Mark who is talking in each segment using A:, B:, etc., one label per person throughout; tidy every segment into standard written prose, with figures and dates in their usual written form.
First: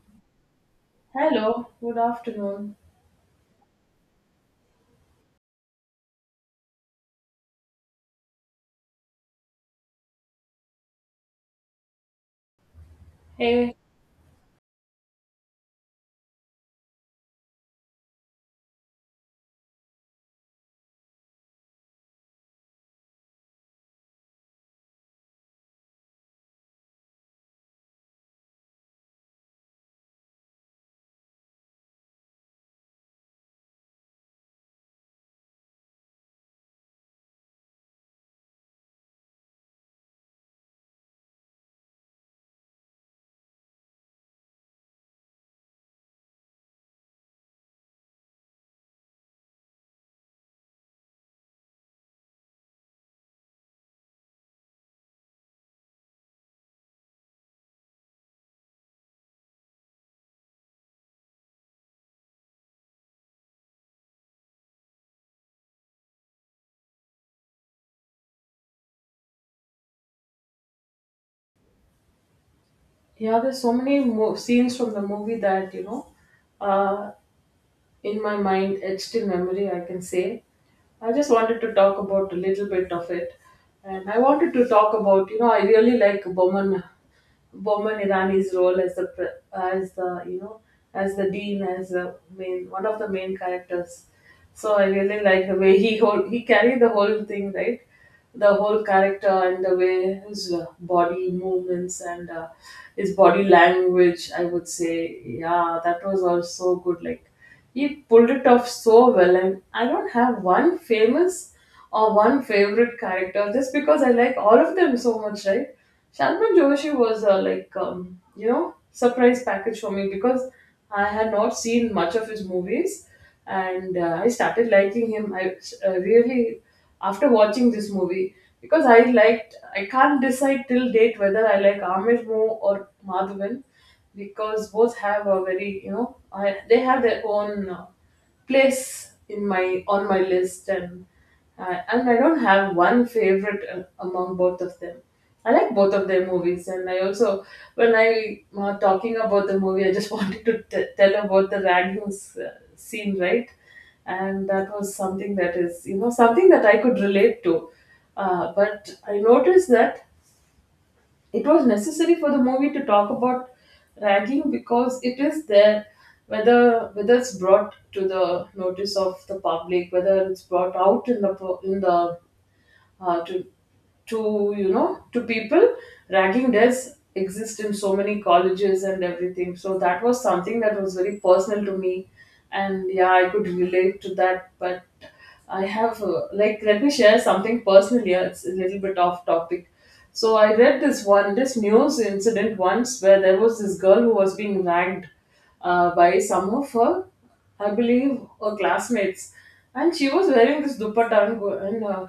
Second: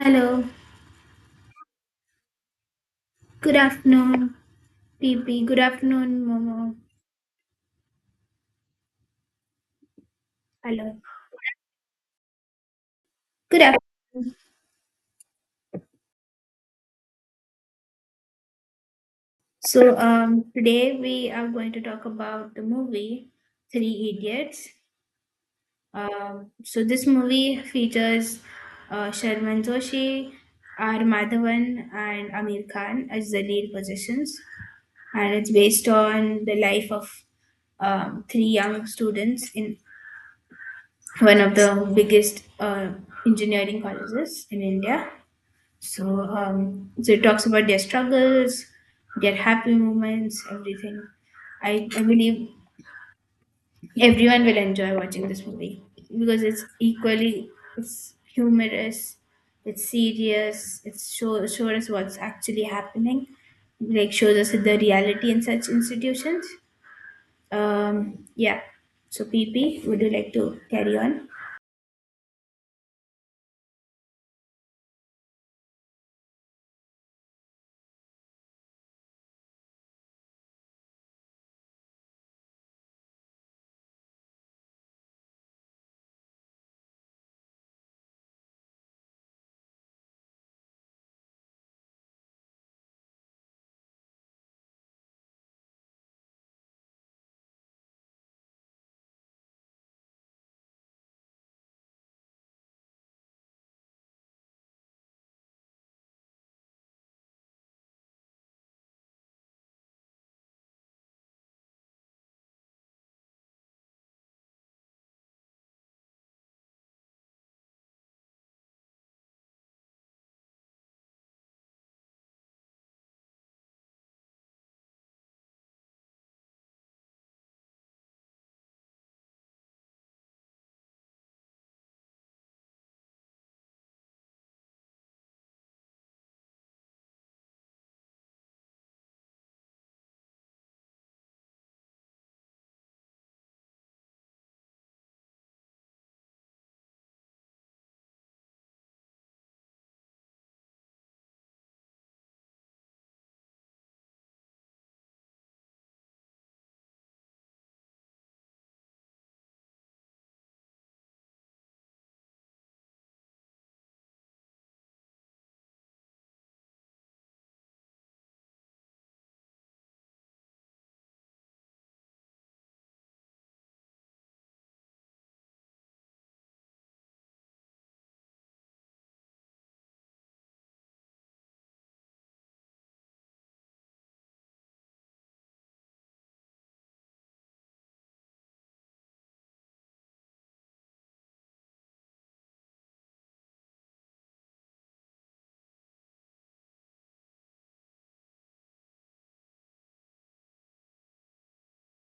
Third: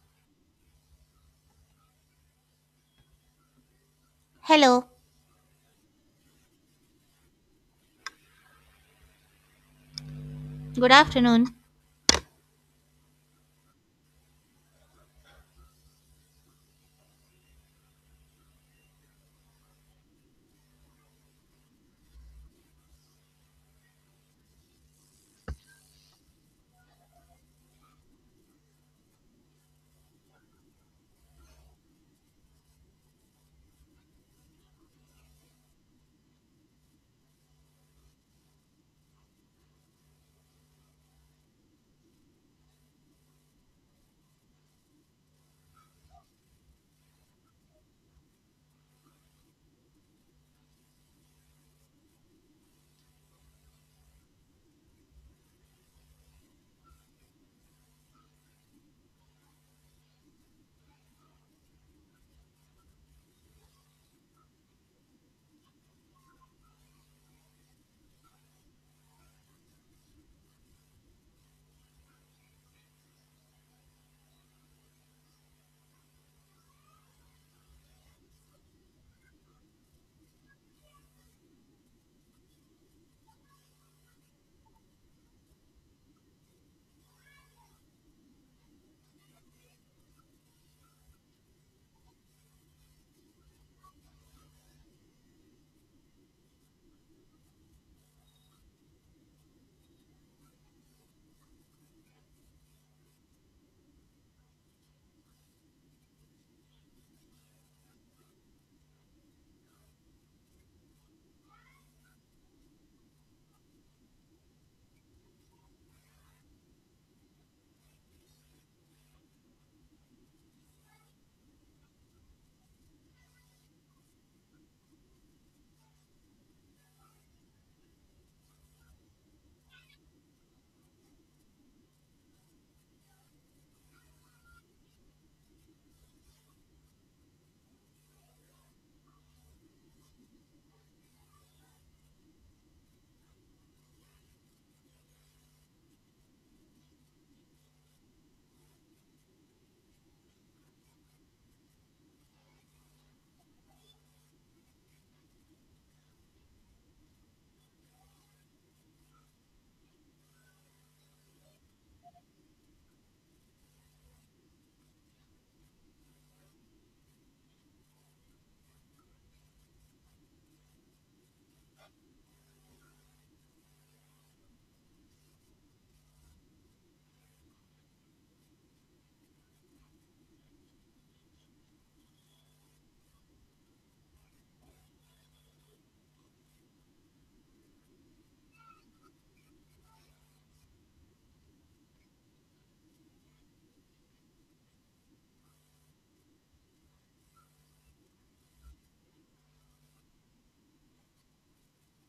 A: Hello.
B: Hello, good afternoon.
A: Good afternoon,
C: Hello,
A: PP. Good afternoon, Momo.
C: good
A: Hello.
C: afternoon.
A: Good
B: Hey,
A: afternoon. So, today we are going to talk about the movie Three Idiots. So this movie features Sharman Joshi, R. Madhavan, and Amir Khan as the lead positions, and it's based on the life of three young students in one of the biggest engineering colleges in India. So it talks about their struggles, their happy moments, everything. I believe everyone will enjoy watching this movie because it's humorous, it's serious, it shows us what's actually happening, like shows us the reality in such institutions. Um, yeah. So PP, would you like to carry on?
B: yeah, there's so many scenes from the movie that, uh, in my mind, etched in memory, I can say. I just wanted to talk about a little bit of it. And I wanted to talk about, I really like Boman Irani's role as the dean, as the main one of the main characters. So I really like the way he carried the whole thing, right, the whole character and the way his body movements and his body language. I would say, yeah, that was also good. Like, he pulled it off so well, and I don't have one famous or one favorite character just because I like all of them so much, right? Salman Joshi was like, surprise package for me because I had not seen much of his movies, and I started liking him. I really, after watching this movie, because I can't decide till date whether I like Amir more or Madhavan, because both have a very, they have their own place in my on my list, and I don't have one favorite among both of them. I like both of their movies, and I also, when I talking about the movie, I just wanted to tell about the Raghu's scene, right? And that was something that is something that I could relate to, but I noticed that it was necessary for the movie to talk about ragging, because it is there, whether it's brought to the notice of the public, whether it's brought out in the uh, to to to people. Ragging does exist in so many colleges and everything, so that was something that was very personal to me. And yeah, I could relate to that. But I have, like, let me share something personal here. It's a little bit off topic. So I read this news incident once where there was this girl who was being ragged by some of her, I believe, her classmates. And she was wearing this dupatta, and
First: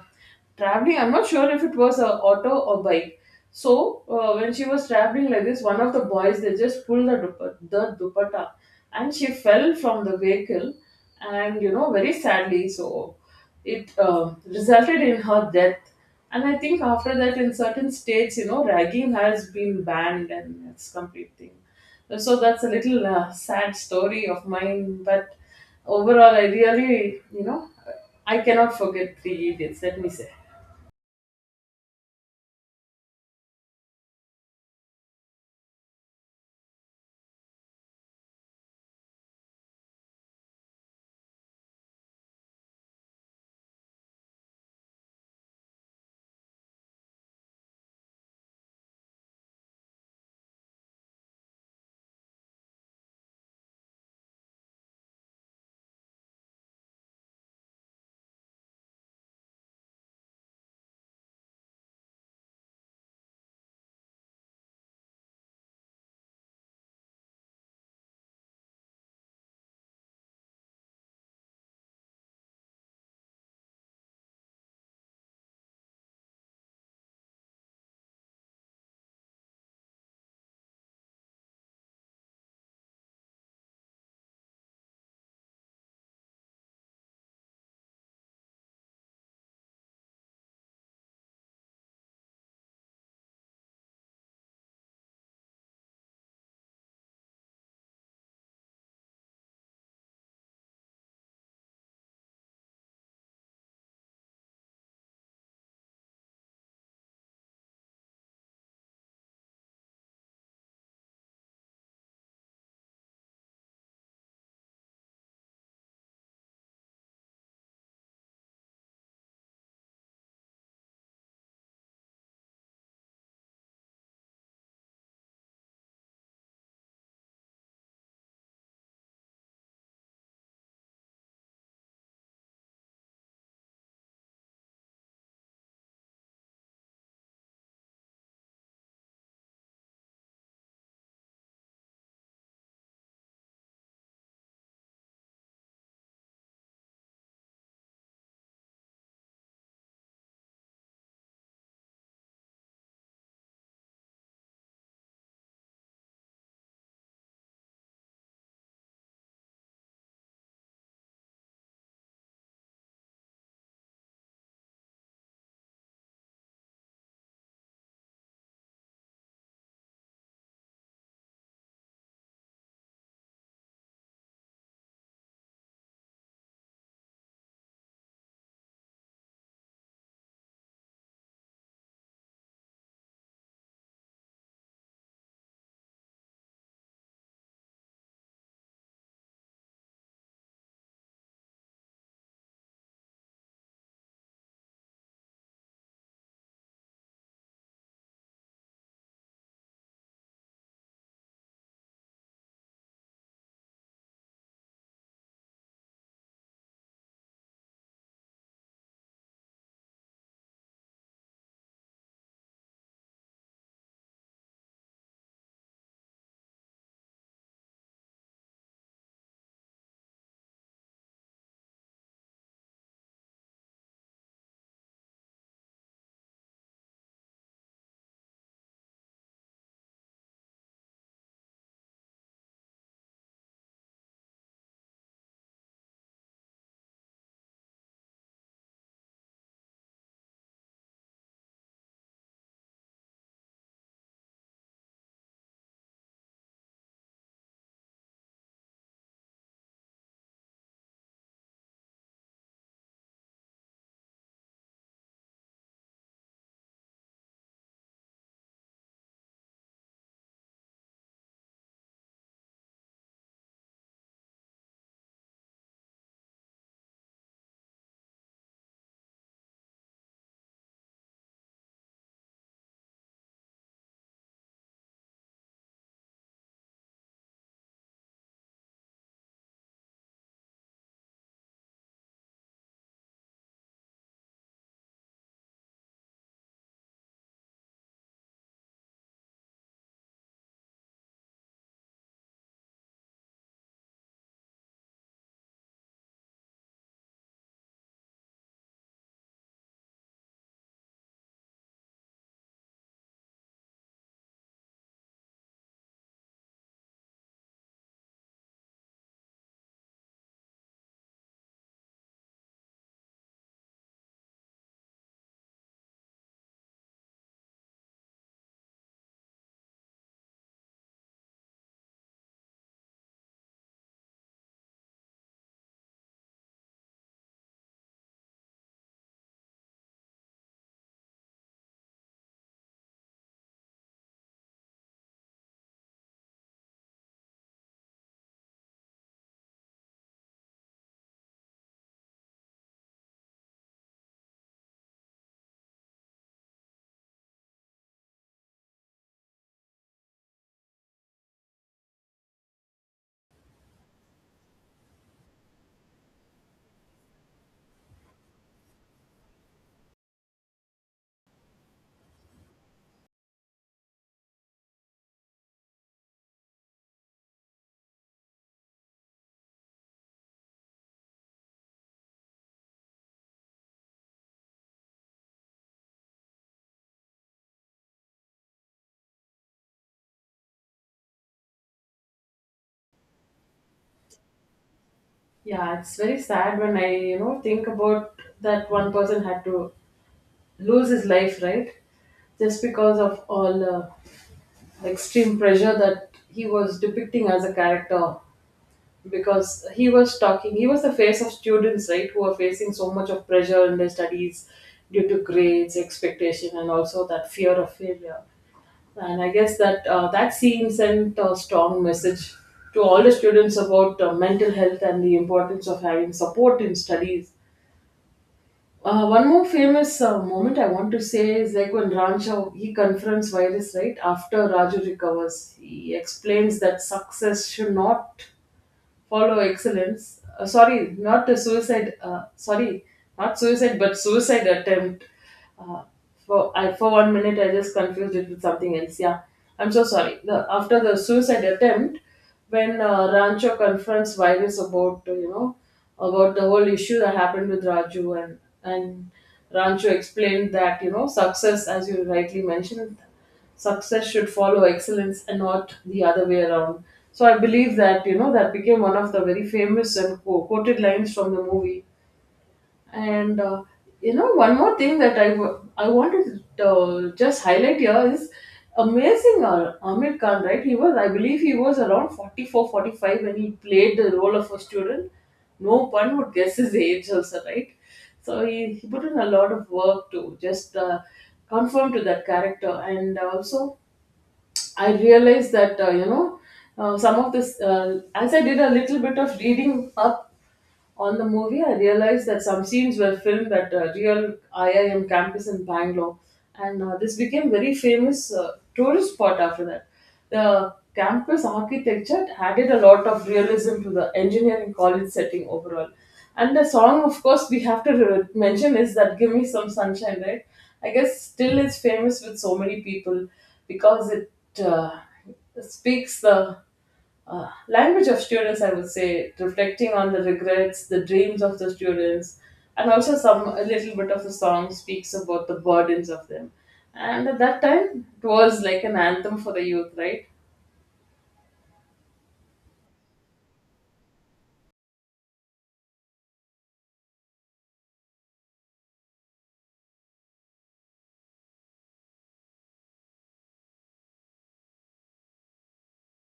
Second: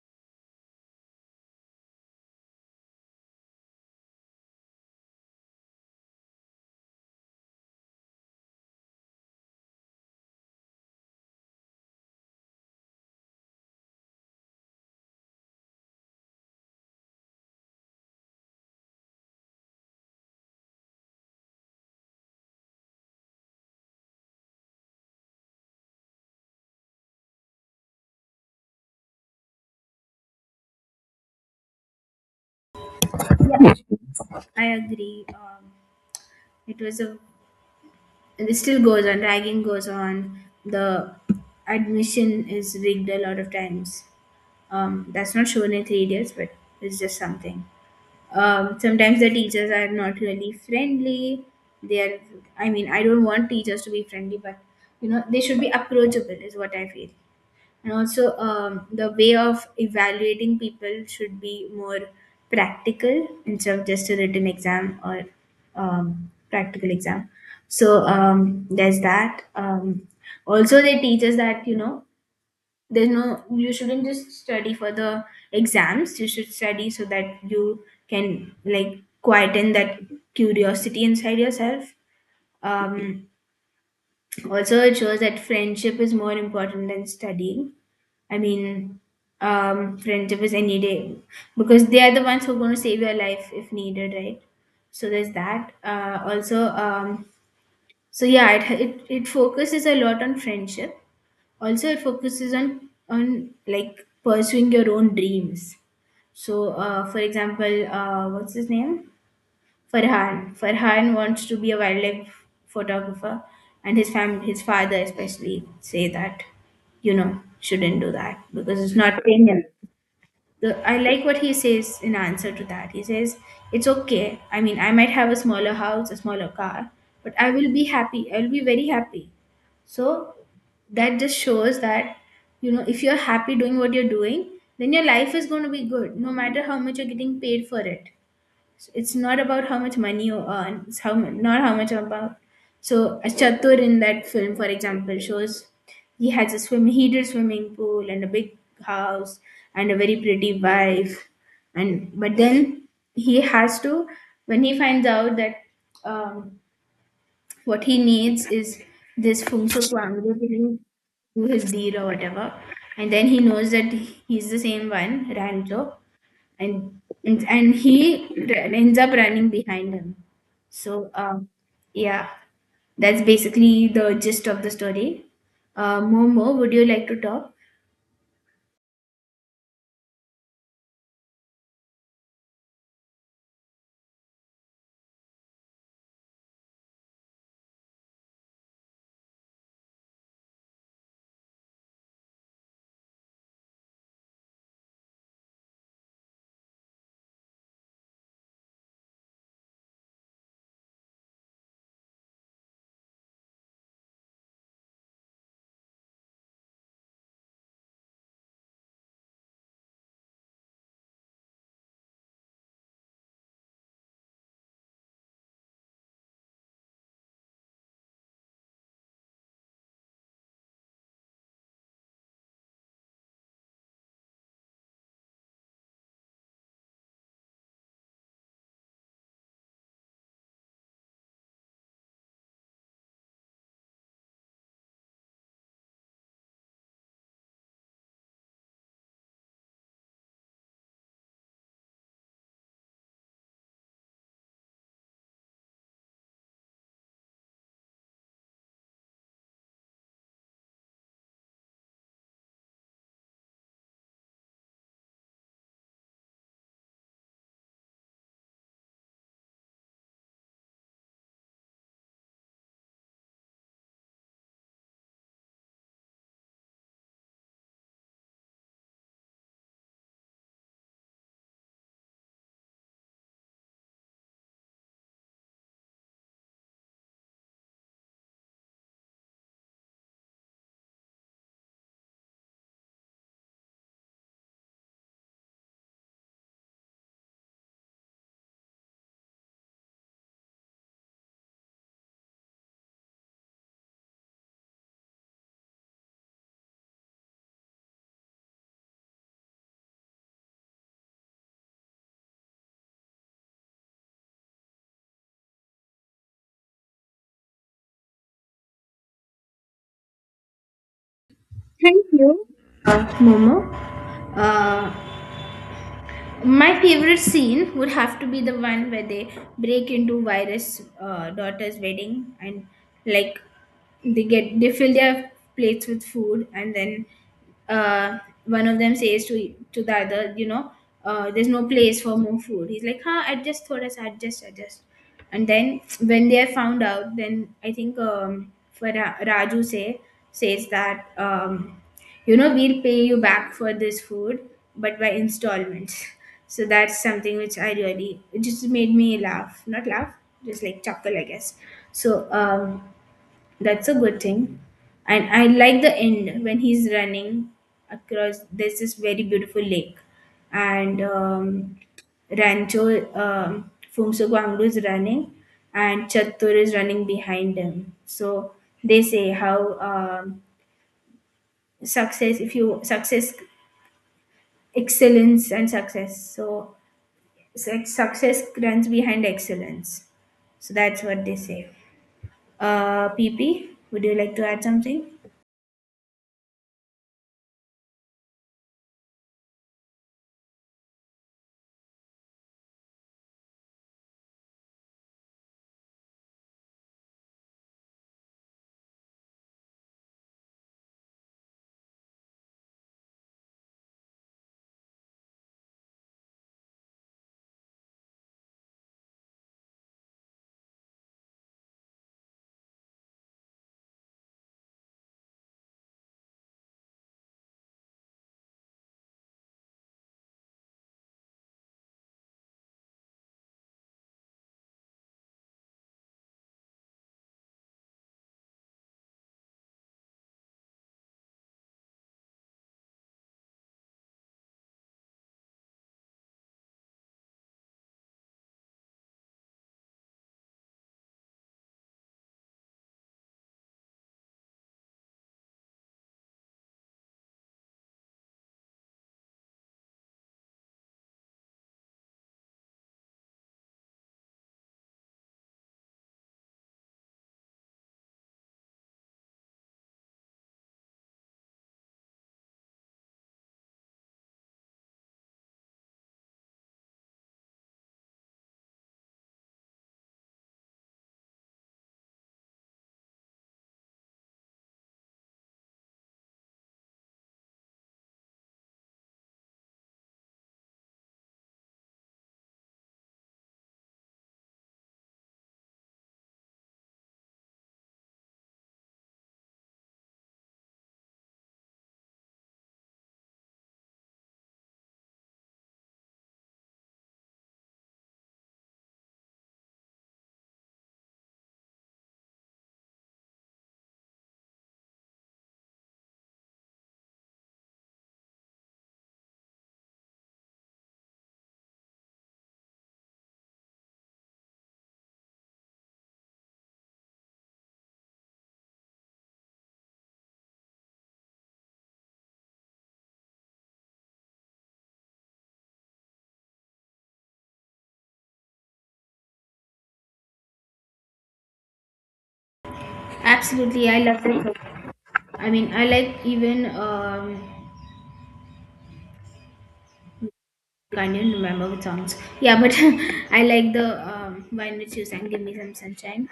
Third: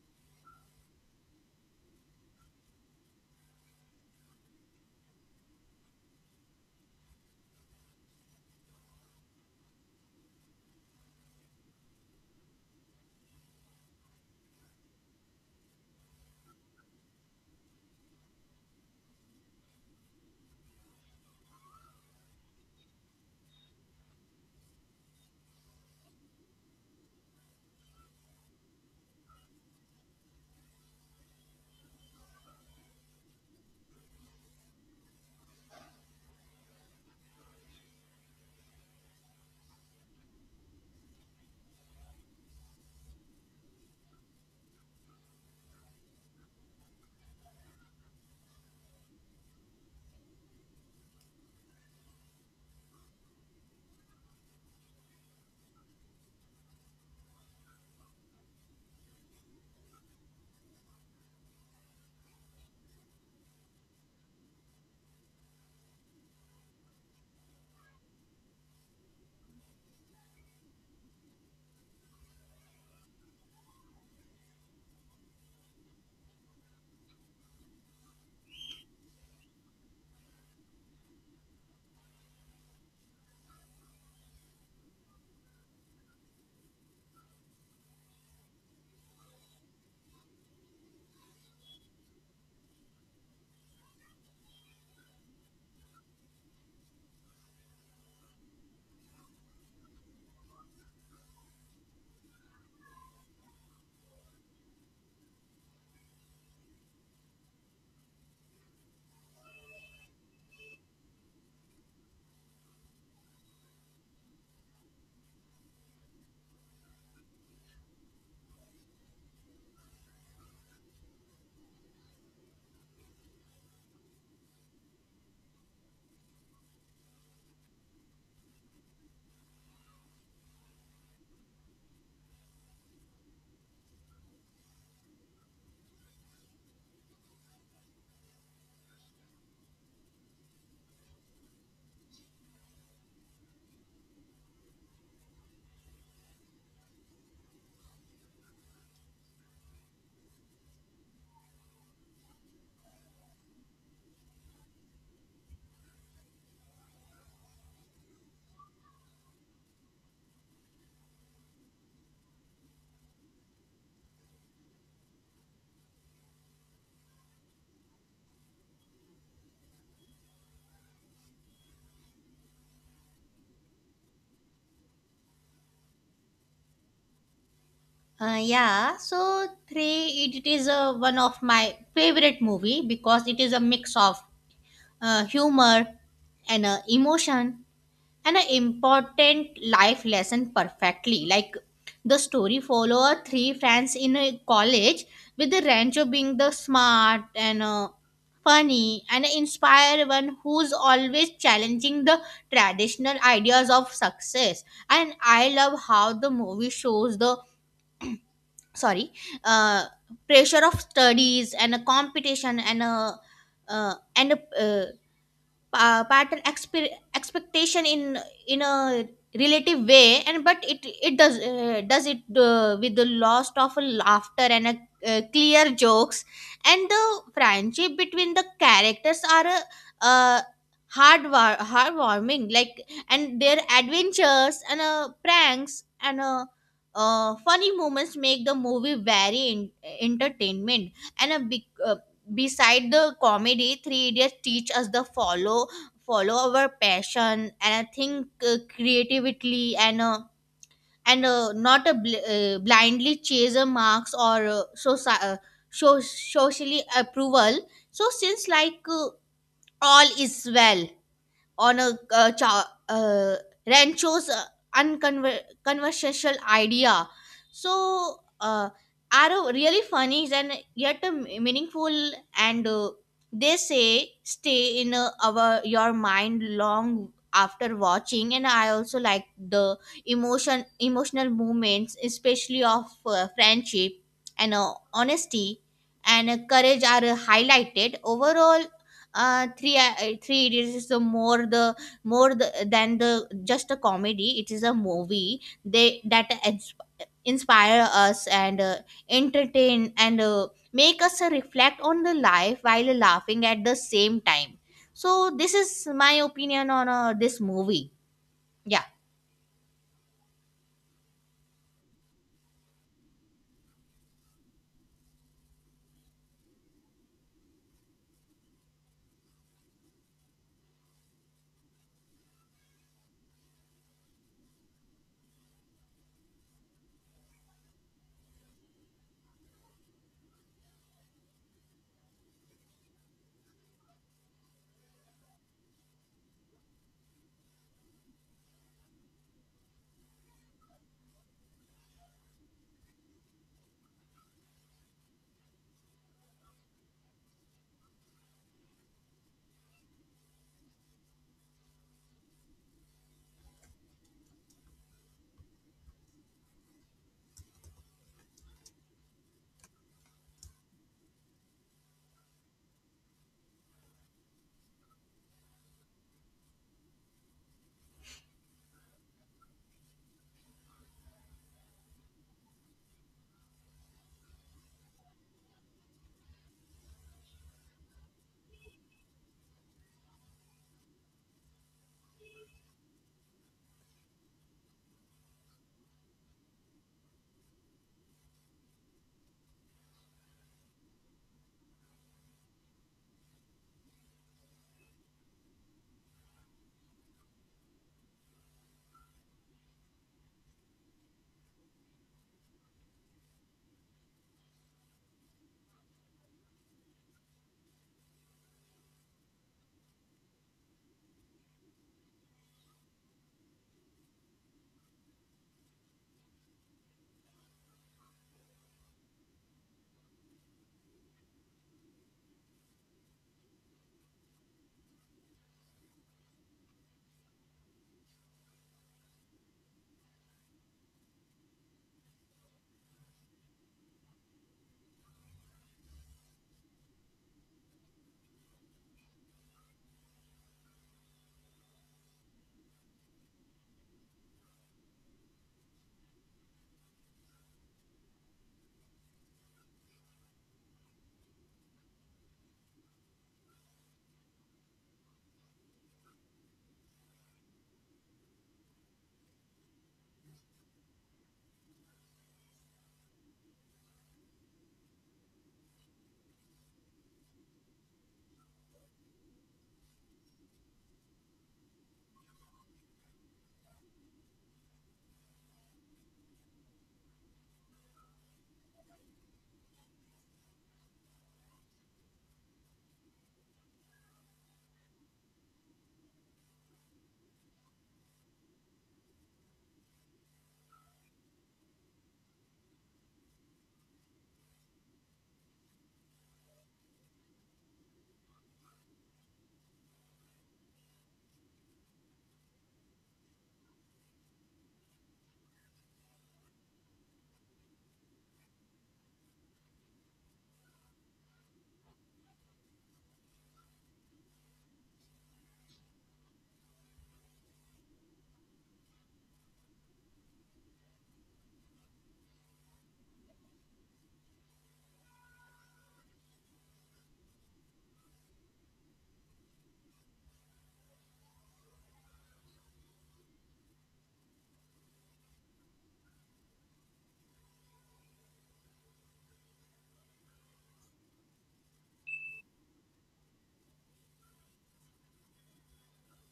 B: traveling. I'm not sure if it was a auto or bike. So, when she was traveling like this, one of the boys, they just pulled the the dupatta, and she fell from the vehicle, and, you know, very sadly. So it resulted in her death. And I think after that, in certain states, you know, ragging has been banned, and it's complete thing. So that's a little sad story of mine, but overall, I really, I cannot forget Three Idiots, let me say.
A: I agree. It was a And this still goes on, ragging goes on. The Admission is rigged a lot of times. That's not shown in Three Idiots, but it's just something. Sometimes the teachers are not really friendly. They are, I mean, I don't want teachers to be friendly, but you know, they should be approachable, is what I feel. And also, the way of evaluating people should be more practical instead of just a written exam or practical exam. So there's that. Also, they teach us that, you know, there's no you shouldn't just study for the exams, you should study so that you can like quieten that curiosity inside yourself. um, Also, it shows that friendship is more important than studying. I mean, Friendship is any day, because they are the ones who are going to save your life if needed, right? So there's that. Also, yeah, it it focuses a lot on friendship. Also, it focuses on like pursuing your own dreams. So, for example, what's his name? Farhan. Farhan wants to be a wildlife photographer, and his father especially say that, you know, shouldn't do that because it's not paying him the— I like what he says in answer to that. He says, it's okay. I mean, I might have a smaller house, a smaller car, but I will be happy. I will be very happy. So that just shows that, you know, if you're happy doing what you're doing, then your life is going to be good, no matter how much you're getting paid for it. So it's not about how much money you earn. It's how mu- not how much about. So a Chatur in that film, for example, shows he has a swim heated swimming pool and a big house and a very pretty wife, and but then he has to when he finds out that um, what he needs is this Fung Suk Wang, basically do his deed or whatever. And then he knows that he's the same one, Rancho, and ends up running behind him. So yeah that's basically the gist of the story. Momo, would you like to talk?
C: Yeah, three it is one of my favorite movie because it is a mix of humor and emotion and an important life lesson perfectly. Like the story follow a three friends in a college with the Rancho being the smart and funny and inspire one who's always challenging the traditional ideas of success. And I love how the movie shows the sorry uh, pressure of studies and a competition and a uh, and a, uh, expectation in a relative way, and but it does it with the loss of laughter and a, clear jokes, and the friendship between the characters are uh, heartwarming. Like, and their adventures and pranks and funny moments make the movie very entertainment. And a big beside the comedy, three idiots teach us the follow our passion, and I think creatively and not a blindly chase a marks or socially approval. So since like all is well on a Rancho's unconversational idea. So are really funny and yet meaningful, and they say stay in our your mind long after watching. And I also like the emotional moments, especially of friendship and honesty and courage are highlighted. Overall, three idiots is the more the more the, than the just a comedy. It is a movie they that ins- inspire us and entertain and make us reflect on the life while laughing at the same time. So this is my opinion on this movie. Yeah.
A: Thank you. Momo uh, my favorite scene would have to be the one where they break into virus daughter's wedding and like they get they fill their plates with food. And then, uh, one of them says to the other, you know, there's no place for more food. He's like, huh, adjust thoda sa, adjust, adjust. And then when they are found out, then I think, Raju says that, you know, we'll pay you back for this food, but by installments. So that's something which I really— it just made me laugh, not laugh, just like chuckle, I guess. So that's a good thing. And I like the end when he's running across. There's this very beautiful lake. And Rancho, Fumso Gwangru, is running, and Chattur is running behind him. So they say how, success, if you success, excellence, and success. So success runs behind excellence. So that's what they say. PP, would you like to add something?
B: Yeah, it's very sad when I, think about that one person had to lose his life, right? Just because of all the extreme pressure that he was depicting as a character. Because he was the face of students, right, who are facing so much of pressure in their studies due to grades, expectation, and also that fear of failure. And I guess that scene sent a strong message to all the students about mental health and the importance of having support in studies. One more famous moment I want to say is, like, when Rancho, he confronts virus right after Raju recovers. He explains that success should not follow excellence. Sorry, not the suicide. Sorry, not suicide, but suicide attempt. Uh, for I for one minute I just confused it with something else. Yeah, I'm so sorry. After the suicide attempt, when Rancho confronts virus about, about the whole issue that happened with Raju, and Rancho explained that, success, as you rightly mentioned, success should follow excellence and not the other way around. So I believe that, that became one of the very famous and quoted lines from the movie. And, one more thing that I wanted to just highlight here is amazing Amir Khan, right? He was, I believe, he was around 44, 45 when he played the role of a student. No one would guess his age also, right? So, he put in a lot of work to just conform to that character. And also, I realized that some of this, as I did a little bit of reading up on the movie, I realized that some scenes were filmed at a real IIM campus in Bangalore, and this became very famous tourist spot after that. The campus architecture added a lot of realism to the engineering college setting overall. And the song, of course, we have to mention is that "Give Me Some Sunshine," right? I guess still is famous with so many people because it uh, speaks the language of students, I would say, reflecting on the regrets, the dreams of the students, and also some a little bit of the song speaks about the burdens of them. And at that time, it was like an anthem for the youth, right?
A: Absolutely, I love that song. I mean, I like even, I didn't remember the songs. Yeah, but I like the, "Why Not You" sang "Give Me Some Sunshine."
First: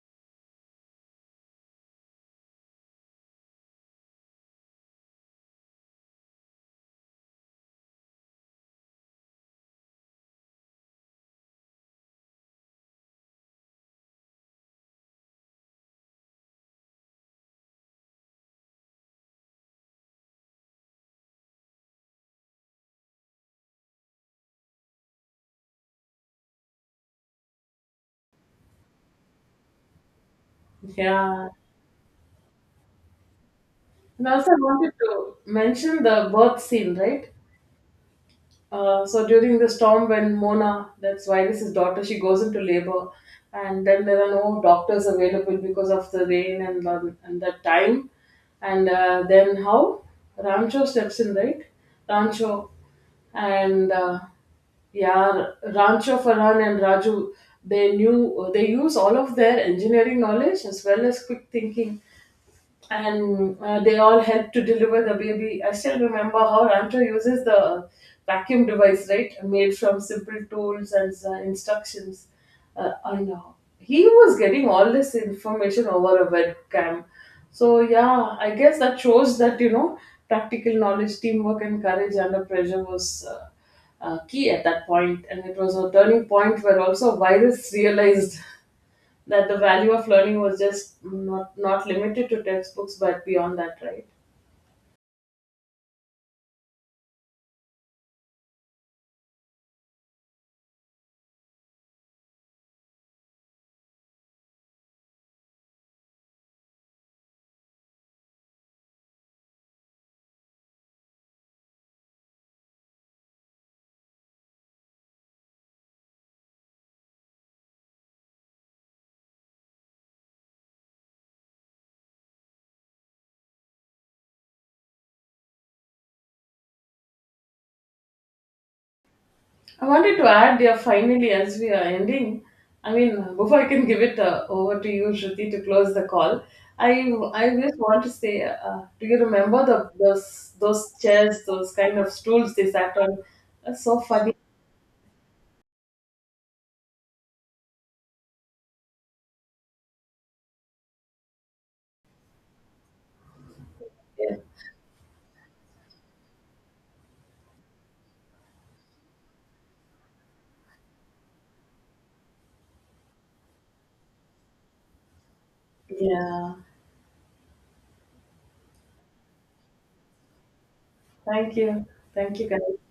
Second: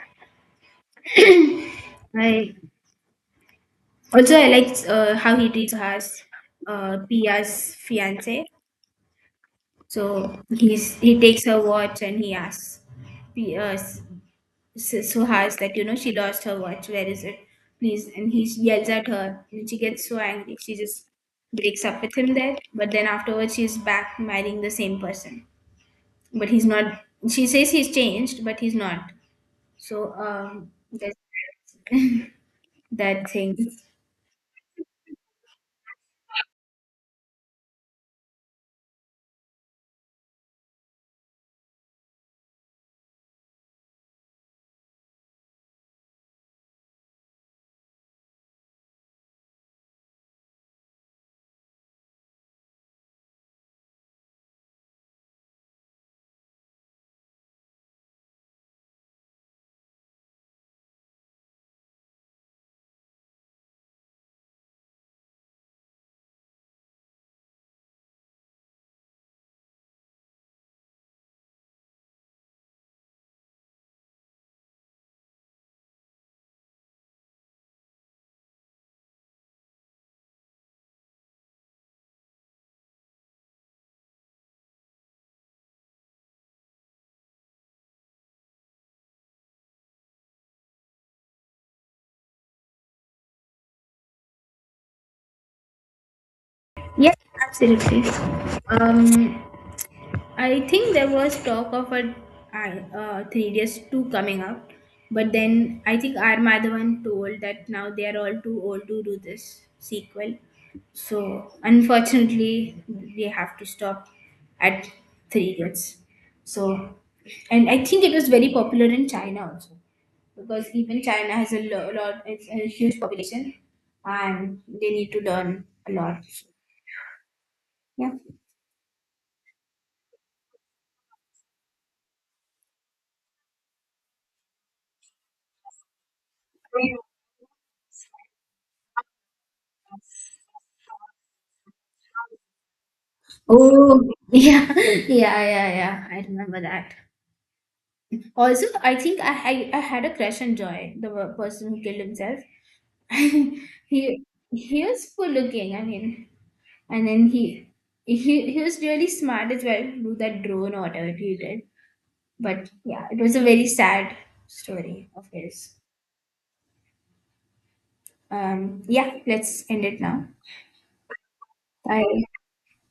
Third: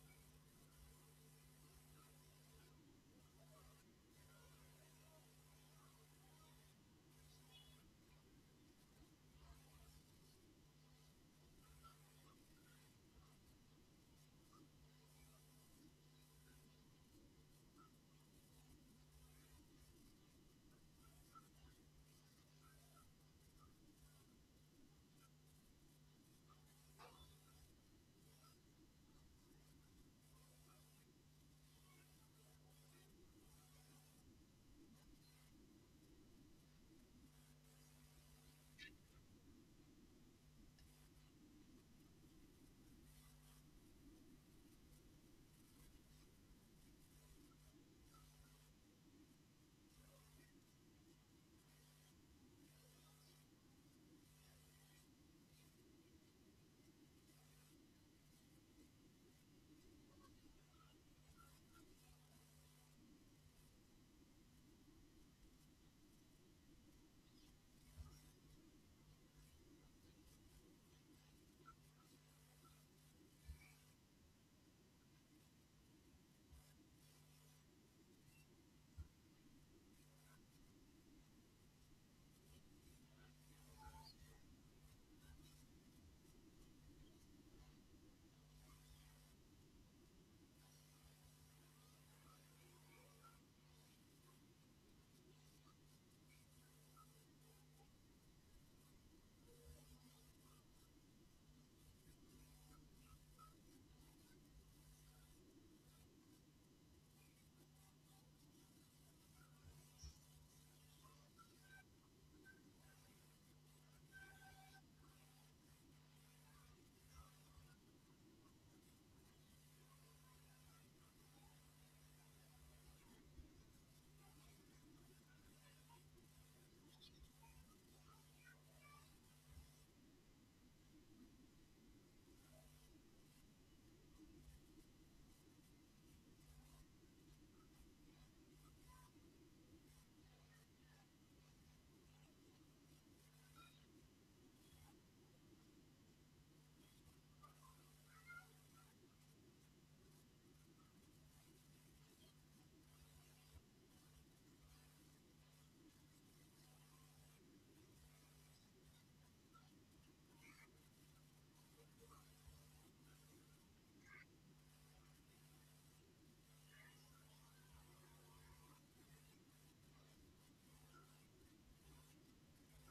A: I also I like how he treats her as Pia's fiance. So he's he takes her watch and he asks P Pia's— so, so hard, like, you know, she lost her watch. Where is it? Please. And he yells at her, and she gets so angry. She just breaks up with him there. But then afterwards, she's back marrying the same person. But he's not. She says he's changed, but he's not. So, that's
B: Yeah.
A: that thing.
B: And also, I wanted to mention the birth scene, right? So during the storm, when Mona, that's Virus's daughter, she goes into labor, and then there are no doctors available because of the rain and the time, and then how Rancho steps in, right? Rancho, and Yeah, Rancho, Farhan and Raju, they use all of their engineering knowledge as well as quick thinking, and they all help to deliver the baby. I still remember how Rancho uses the vacuum device, right? Made from simple tools and instructions. I know. He was getting all this information over a webcam. So, yeah, I guess that shows that, practical knowledge, teamwork, and courage under pressure was, key at that point, and it was a turning point where also virus realized that the value of learning was just not limited to textbooks but beyond that, right?
A: Yes, absolutely. Um, I think there was talk of a, 3DS2 coming out, but then I think R. Madhavan told that now they are all too old to do this sequel. So unfortunately, we have to stop at 3DS. So, and I think it was very popular in China also, because even China has a lot, it's a huge population, and they need to learn a lot. Yeah.
B: I wanted to add, yeah, finally, as we are ending, I mean, before I can give it over to you, Shruti, to close the call. I i just want to say, do you remember the those those chairs, those kind of stools they sat on? That's so
A: Oh,
B: funny.
A: yeah, yeah, yeah, yeah. I remember that. Also, I think I had a crush on Joy, the person who killed himself. He was cool looking. I mean, and then he he was really smart as well. Do that drone or whatever he did. But yeah, it was a very sad story of his.
B: Yeah,
A: Yeah, let's end it now.
B: thank you.
A: Bye.
B: Thank you guys.